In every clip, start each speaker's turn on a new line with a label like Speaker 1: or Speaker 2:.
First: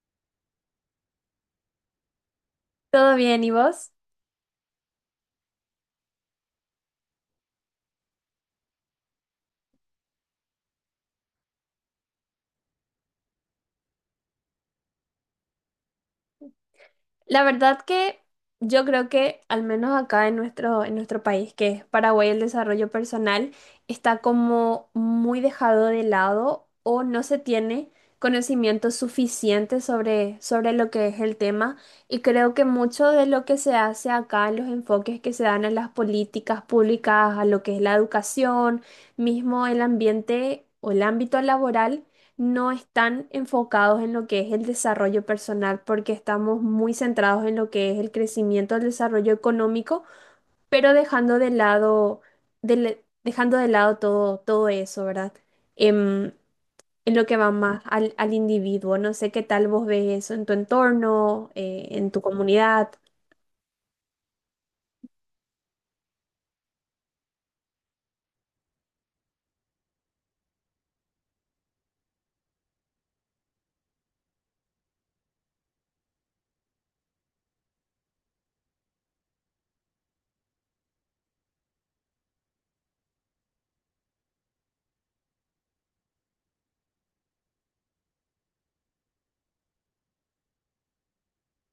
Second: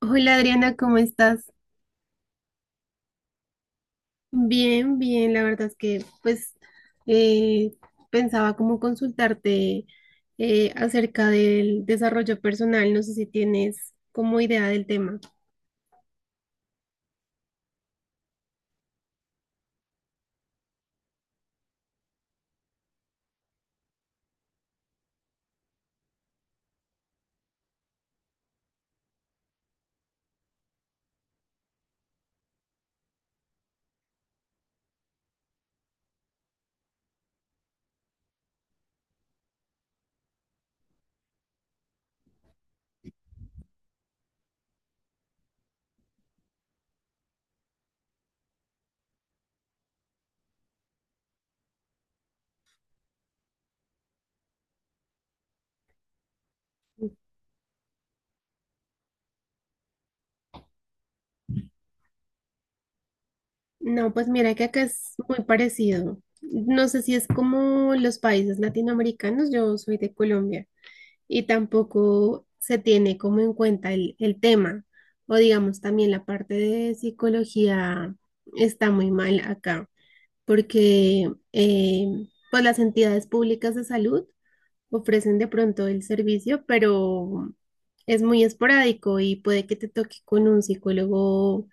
Speaker 1: Hola Adriana, ¿cómo estás?
Speaker 2: ¿Todo bien? ¿Y vos?
Speaker 1: Bien, bien, la verdad es que pues eh, pensaba como consultarte acerca del desarrollo personal, no sé si tienes como idea del tema.
Speaker 2: La verdad que yo creo que al menos acá en nuestro país, que es Paraguay, el desarrollo personal está como muy dejado de lado o no se tiene conocimiento suficiente sobre lo que es el tema. Y creo que mucho de lo que se hace acá, los enfoques que se dan a las políticas públicas, a lo que es la educación, mismo el ambiente o el ámbito laboral no están enfocados en lo que es el desarrollo personal, porque estamos muy centrados en lo que es el crecimiento, el desarrollo económico, pero dejando de lado todo eso, ¿verdad? Em, en lo que va más al individuo. No sé qué tal vos ves eso en tu entorno, en tu comunidad.
Speaker 1: No, pues mira que acá es muy parecido. No sé si es como los países latinoamericanos, yo soy de Colombia y tampoco se tiene como en cuenta el tema o digamos también la parte de psicología está muy mal acá, porque pues las entidades públicas de salud ofrecen de pronto el servicio, pero es muy esporádico y puede que te toque con un psicólogo.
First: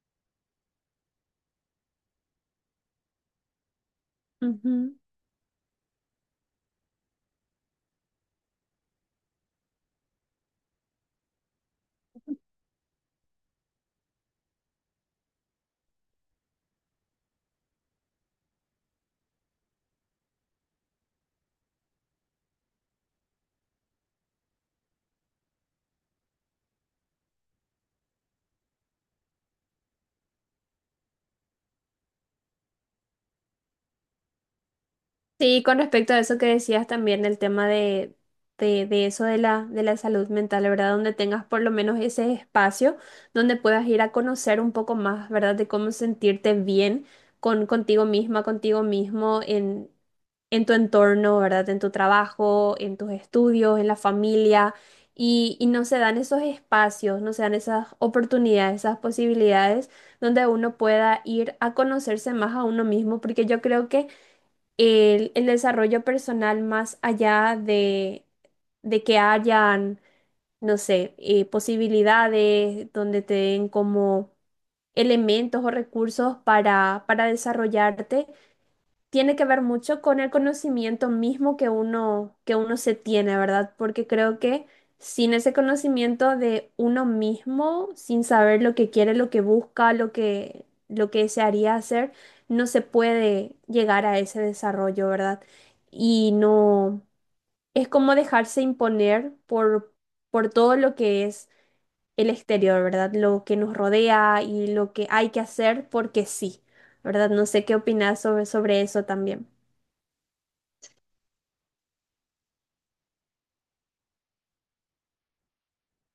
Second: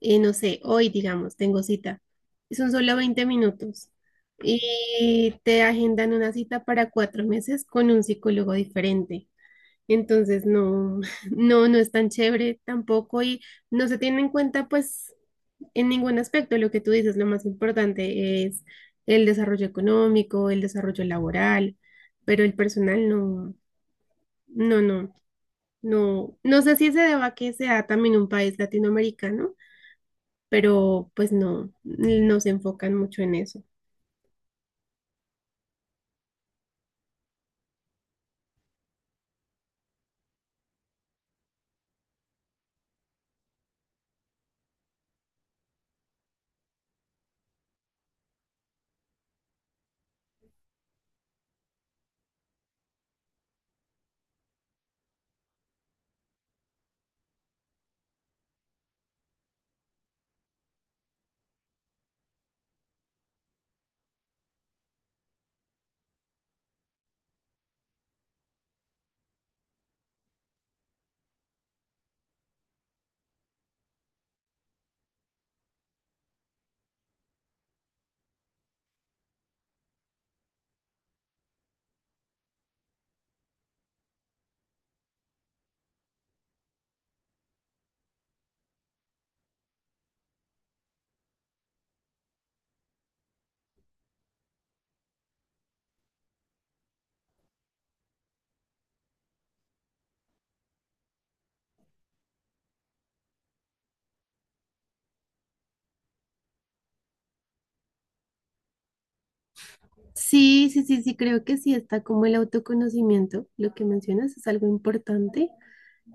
Speaker 1: No sé, hoy digamos, tengo cita, y son solo 20 minutos y te agendan una cita para 4 meses con un psicólogo diferente. Entonces, no, no, no es tan chévere tampoco y no se tiene en cuenta, pues, en ningún aspecto. Lo que tú dices, lo más importante es el desarrollo económico, el desarrollo laboral, pero el personal no, no, no, no. No sé si se deba a que sea también un país latinoamericano, pero pues no, no se enfocan mucho en eso.
Speaker 2: Sí, con respecto a eso que decías también, el tema de eso de de la salud mental, ¿verdad? Donde tengas por lo menos ese espacio donde puedas ir a conocer un poco más, ¿verdad? De cómo sentirte bien contigo misma, contigo mismo en tu entorno, ¿verdad? En tu trabajo, en tus estudios, en la familia. Y no se dan esos espacios, no se dan esas oportunidades, esas posibilidades donde uno pueda ir a conocerse más a uno mismo, porque yo creo que el desarrollo personal más allá de que hayan, no sé, posibilidades donde te den como elementos o recursos para desarrollarte, tiene que ver mucho con el conocimiento mismo que uno se tiene, ¿verdad? Porque creo que sin ese conocimiento de uno mismo, sin saber lo que quiere, lo que busca, lo que desearía hacer, no se puede llegar a ese desarrollo, ¿verdad? Y no, es como dejarse imponer por todo lo que es el exterior, ¿verdad? Lo que nos rodea y lo que hay que hacer porque sí, ¿verdad? No sé qué opinas sobre eso también.
Speaker 1: Sí, sí, sí, sí, creo que sí está como el autoconocimiento. Lo que mencionas es algo importante.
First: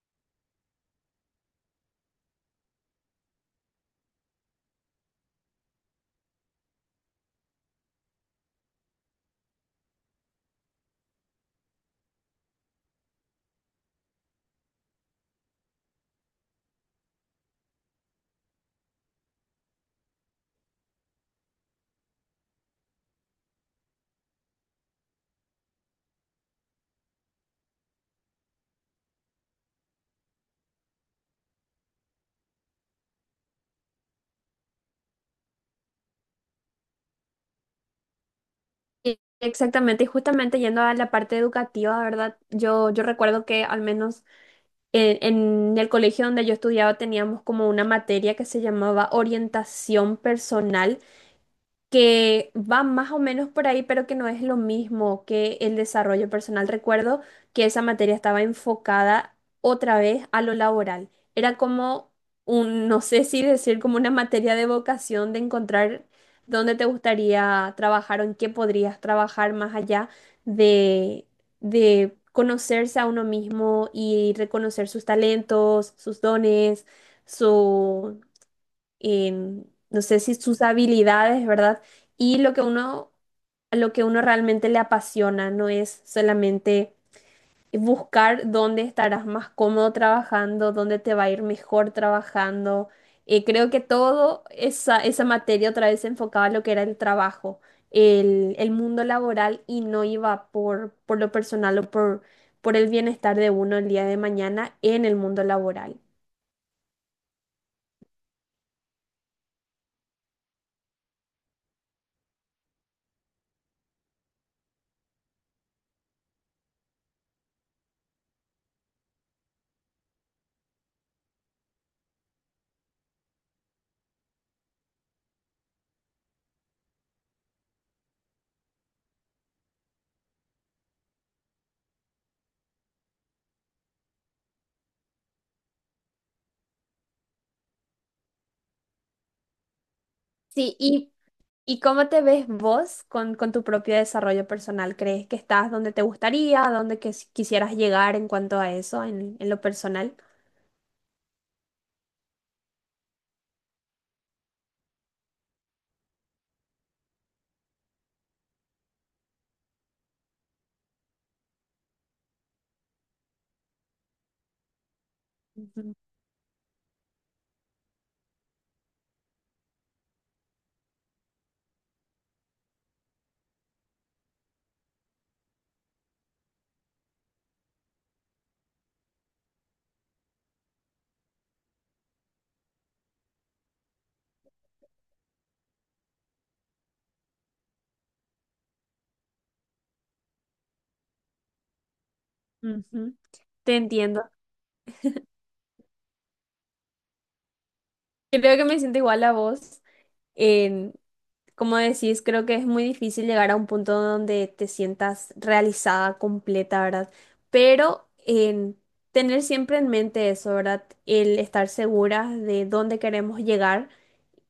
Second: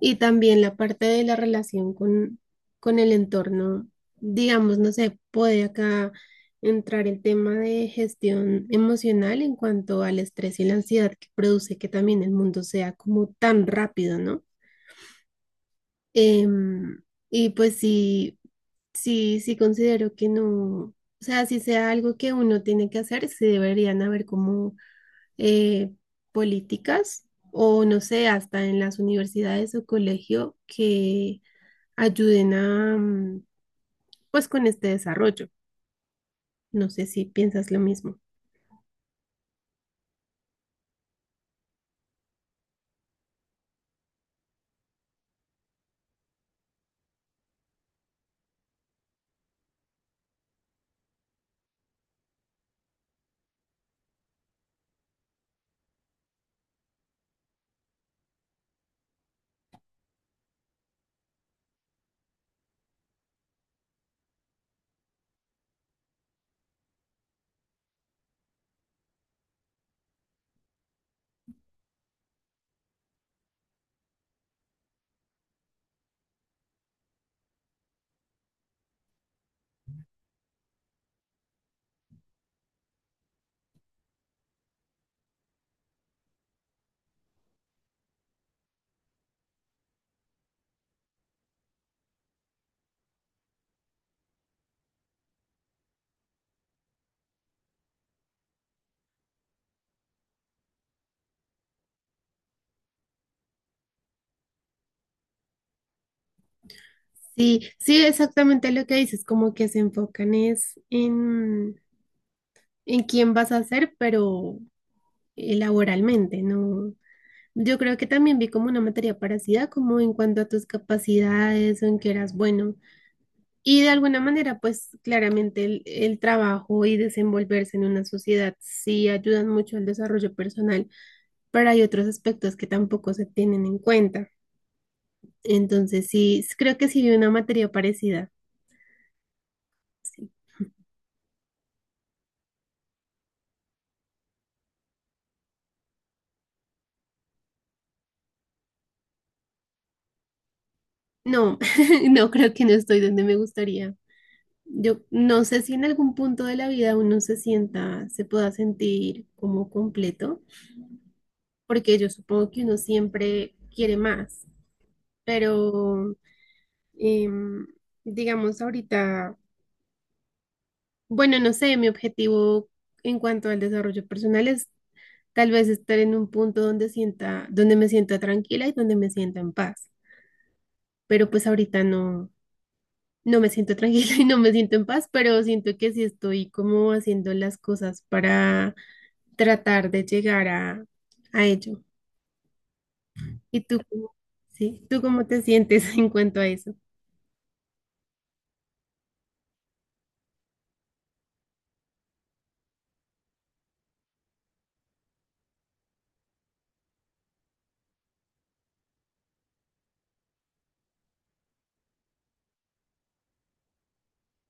Speaker 1: Y también la parte de la relación con el entorno, digamos, no sé, puede acá entrar el tema de gestión emocional en cuanto al estrés y la ansiedad que produce que también el mundo sea como tan rápido, ¿no? Em, y pues sí, sí, sí considero que no, o sea, si sea algo que uno tiene que hacer, sí deberían haber como eh, políticas o no sé, hasta en las universidades o colegio que ayuden a, pues, con este desarrollo. No sé si piensas lo mismo.
Speaker 2: Exactamente, y justamente yendo a la parte educativa, ¿verdad? Yo recuerdo que al menos en, en el colegio donde yo estudiaba teníamos como una materia que se llamaba orientación personal que va más o menos por ahí, pero que no es lo mismo que el desarrollo personal. Recuerdo que esa materia estaba enfocada otra vez a lo laboral. Era como un, no sé si decir, como una materia de vocación, de encontrar dónde te gustaría trabajar o en qué podrías trabajar más allá de, de conocerse a uno mismo y reconocer sus talentos, sus dones, em, no sé si sus habilidades, ¿verdad? Y lo que uno realmente le apasiona, no es solamente buscar dónde estarás más cómodo trabajando, dónde te va a ir mejor trabajando. Creo que todo esa materia otra vez se enfocaba a lo que era el trabajo, el mundo laboral y no iba por lo personal por el bienestar de uno el día de mañana en el mundo laboral.
Speaker 1: Sí, sí, exactamente lo que dices, como que se enfocan es en quién vas a ser, pero laboralmente, ¿no? Yo creo que también vi como una materia parecida, como en cuanto a tus capacidades o en qué eras bueno. Y de alguna manera, pues claramente el trabajo y desenvolverse en una sociedad sí ayudan mucho al desarrollo personal, pero hay otros aspectos que tampoco se tienen en cuenta. Entonces, sí, creo que sí vi una materia parecida. Sí.
Speaker 2: Sí, y ¿y cómo te ves vos con tu propio desarrollo personal? ¿Crees que estás donde te gustaría, a que quisieras llegar en cuanto a eso, en lo personal?
Speaker 1: No, no creo, que no estoy donde me gustaría. Yo no sé si en algún punto de la vida uno se sienta, se pueda sentir como completo, porque yo supongo que uno siempre quiere más,
Speaker 2: Ujú,
Speaker 1: pero em, digamos ahorita, bueno, no sé, mi objetivo en cuanto al desarrollo personal es tal vez estar en un punto donde sienta, donde me sienta tranquila y donde me sienta en paz, pero pues ahorita no, no me siento tranquila y no me siento en paz, pero siento que sí estoy como haciendo las cosas para tratar de llegar a ello.
Speaker 2: ujú.
Speaker 1: ¿Y
Speaker 2: Te
Speaker 1: tú cómo,
Speaker 2: entiendo.
Speaker 1: sí, tú cómo te sientes en cuanto a eso?
Speaker 2: Creo que me siento igual a vos. En- Como decís, creo que es muy difícil llegar a un punto donde te sientas realizada, completa, ¿verdad? Pero en tener siempre en mente eso, ¿verdad? El estar segura de dónde queremos llegar,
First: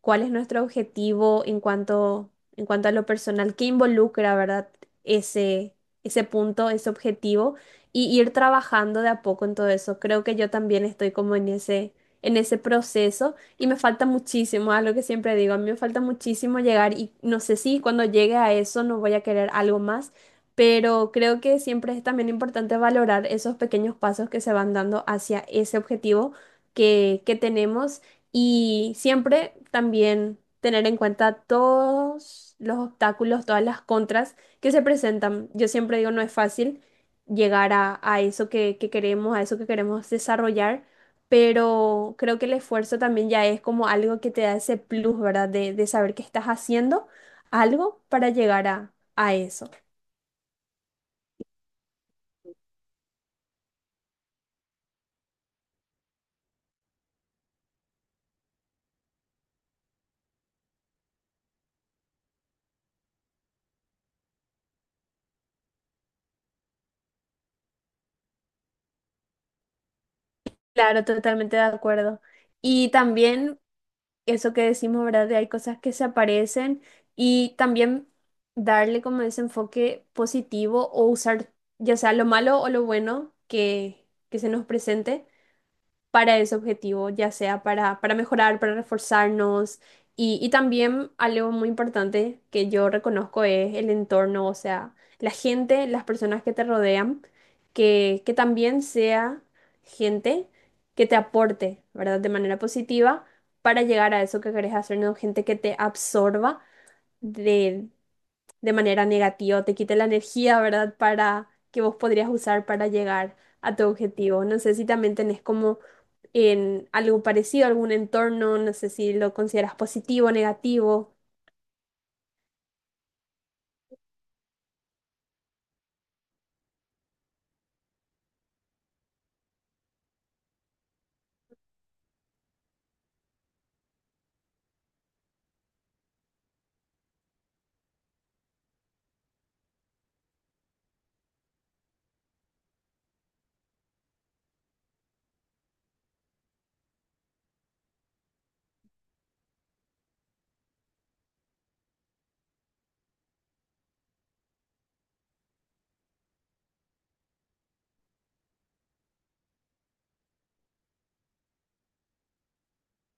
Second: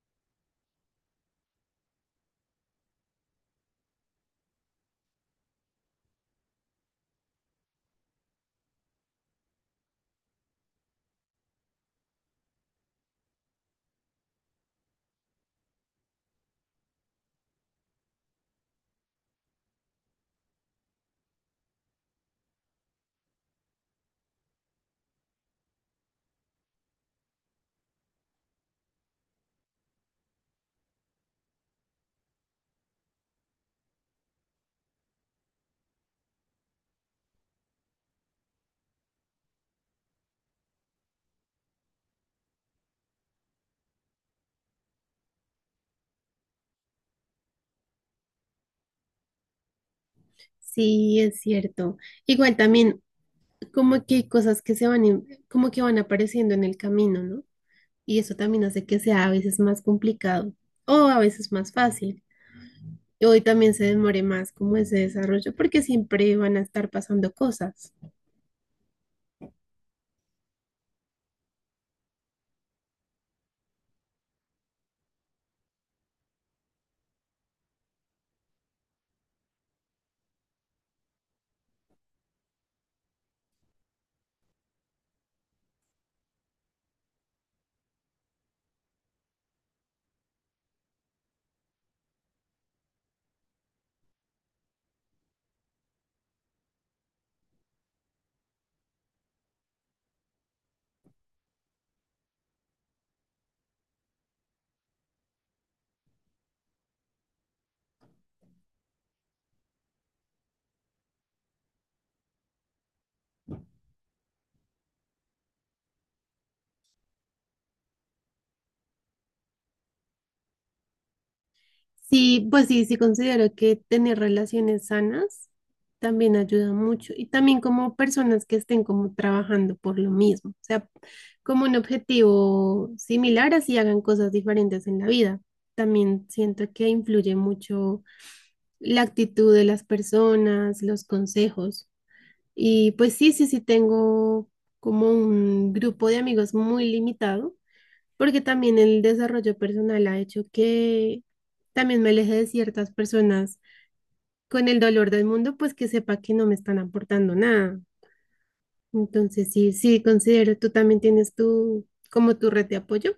Speaker 2: cuál es nuestro objetivo en cuanto a lo personal, qué involucra, ¿verdad? Ese, Ese punto, ese objetivo, y ir trabajando de a poco en todo eso. Creo que yo también estoy como en en ese proceso y me falta muchísimo, algo que siempre digo, a mí me falta muchísimo llegar y no sé si cuando llegue a eso no voy a querer algo más. Pero creo que siempre es también importante valorar esos pequeños pasos que se van dando hacia ese objetivo que tenemos y siempre también tener en cuenta todos los obstáculos, todas las contras que se presentan. Yo siempre digo, no es fácil llegar a eso que queremos, a eso que queremos desarrollar, pero creo que el esfuerzo también ya es como algo que te da ese plus, ¿verdad? De saber que estás haciendo algo para llegar a eso.
Speaker 1: Sí, es cierto. Igual también, como que hay cosas que se van, como que van apareciendo en el camino, ¿no? Y eso también hace que sea a veces más complicado o a veces más fácil. Y hoy también se demore más como ese desarrollo porque siempre van a estar pasando cosas.
Speaker 2: Claro, totalmente de acuerdo. Y también eso que decimos, ¿verdad? De hay cosas que se aparecen y también darle como ese enfoque positivo o usar ya sea lo malo o lo bueno que se nos presente para ese objetivo, ya sea para mejorar, para reforzarnos. Y también algo muy importante que yo reconozco es el entorno, o sea, la gente, las personas que te rodean, que también sea gente que te aporte, ¿verdad? De manera positiva para llegar a eso que querés hacer, no gente que te absorba de de manera negativa, te quite la energía, ¿verdad? Para que vos podrías usar para llegar a tu objetivo. No sé si también tenés como en algo parecido, algún entorno, no sé si lo consideras positivo o negativo.
Speaker 1: Sí, pues sí, sí considero que tener relaciones sanas también ayuda mucho y también como personas que estén como trabajando por lo mismo, o sea, como un objetivo similar, así hagan cosas diferentes en la vida. También siento que influye mucho la actitud de las personas, los consejos. Y pues sí, sí, sí tengo como un grupo de amigos muy limitado porque también el desarrollo personal ha hecho que también me aleje de ciertas personas con el dolor del mundo, pues que sepa que no me están aportando nada. Entonces, sí, sí, considero, tú también tienes tu, como tu red de apoyo.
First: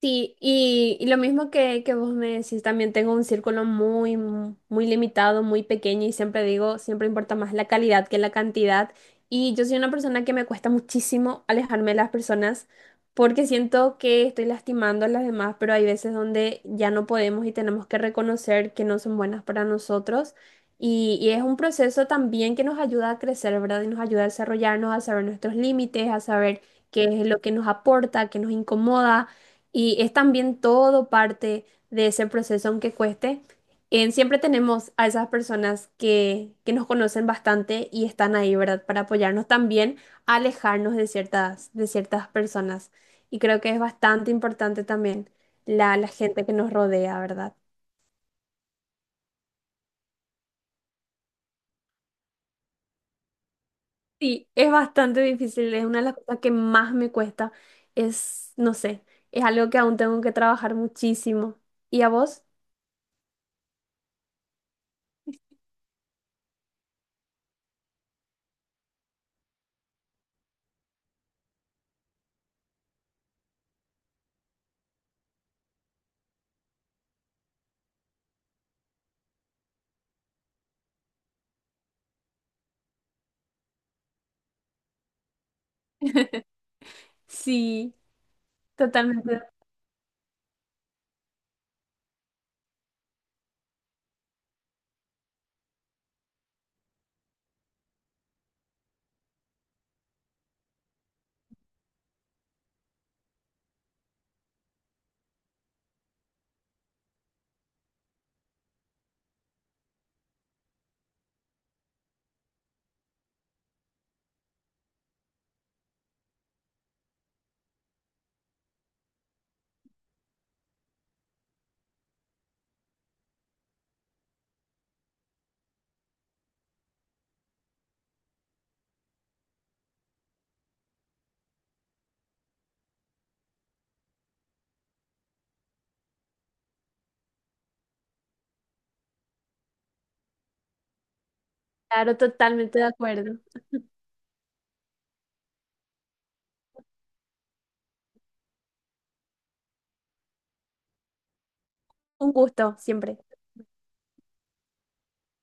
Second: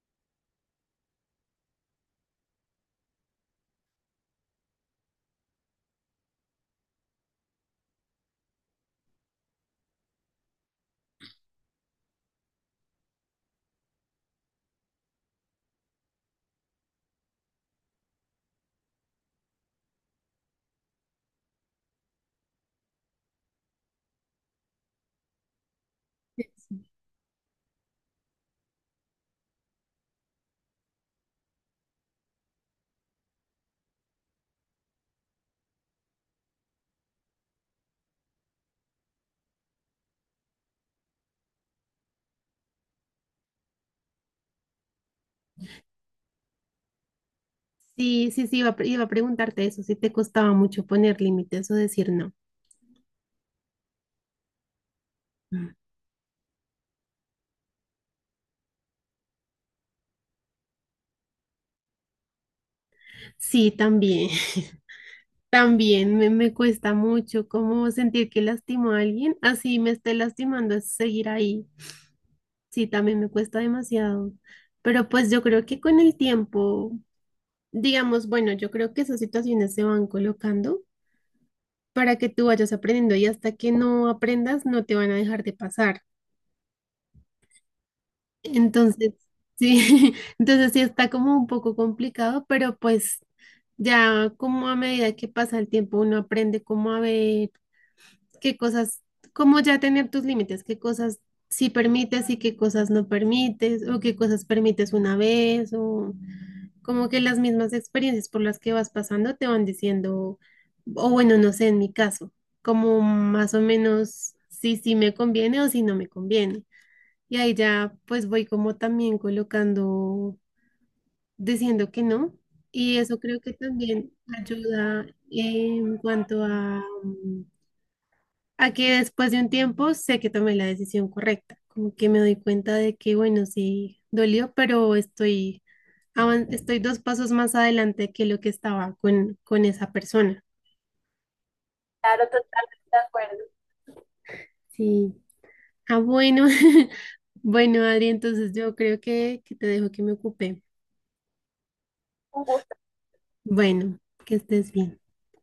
Speaker 2: Sí, y lo mismo que vos me decís, también tengo un círculo muy, muy limitado, muy pequeño y siempre digo, siempre importa más la calidad que la cantidad. Y yo soy una persona que me cuesta muchísimo alejarme de las personas porque siento que estoy lastimando a las demás, pero hay veces donde ya no podemos y tenemos que reconocer que no son buenas para nosotros. Y es un proceso también que nos ayuda a crecer, ¿verdad? Y nos ayuda a desarrollarnos, a saber nuestros límites, a saber qué es lo que nos aporta, qué nos incomoda. Y es también todo parte de ese proceso, aunque cueste. En, siempre tenemos a esas personas que nos conocen bastante y están ahí, ¿verdad? Para apoyarnos también a alejarnos de de ciertas personas. Y creo que es bastante importante también la gente que nos rodea, ¿verdad?
Speaker 1: Sí, sí, sí, iba a, iba a preguntarte eso, si te costaba mucho poner límites o decir no.
Speaker 2: Sí, es bastante difícil. Es una de las cosas que más me cuesta. Es, no sé, es algo que aún tengo que trabajar muchísimo. ¿Y a vos?
Speaker 1: Sí, también, también me cuesta mucho como sentir que lastimo a alguien, así me esté lastimando, es seguir ahí. Sí, también me cuesta demasiado. Pero pues yo creo que con el tiempo, digamos, bueno, yo creo que esas situaciones se van colocando para que tú vayas aprendiendo y hasta que no aprendas no te van a dejar de pasar.
Speaker 2: Sí,
Speaker 1: Entonces,
Speaker 2: totalmente.
Speaker 1: sí, entonces sí está como un poco complicado, pero pues ya como a medida que pasa el tiempo uno aprende cómo a ver qué cosas, cómo ya tener tus límites, qué cosas sí permites y qué cosas no permites o qué cosas permites una vez o... como que las mismas experiencias por las que vas pasando te van diciendo, o bueno, no sé, en mi caso, como más o menos si sí me conviene o si no me conviene. Y ahí ya pues voy como también colocando, diciendo que no. Y eso creo que también ayuda en cuanto a, a que después de un tiempo sé que tomé la decisión correcta, como que me doy cuenta de que, bueno, sí, dolió, pero estoy, estoy dos pasos más adelante que lo que estaba con esa persona.
Speaker 2: Claro,
Speaker 1: Claro,
Speaker 2: totalmente de
Speaker 1: totalmente de acuerdo.
Speaker 2: acuerdo.
Speaker 1: Sí. Ah, bueno, bueno, Adri, entonces yo creo que te dejo que me ocupe.
Speaker 2: Un
Speaker 1: Un gusto.
Speaker 2: gusto siempre.
Speaker 1: Bueno, que estés bien.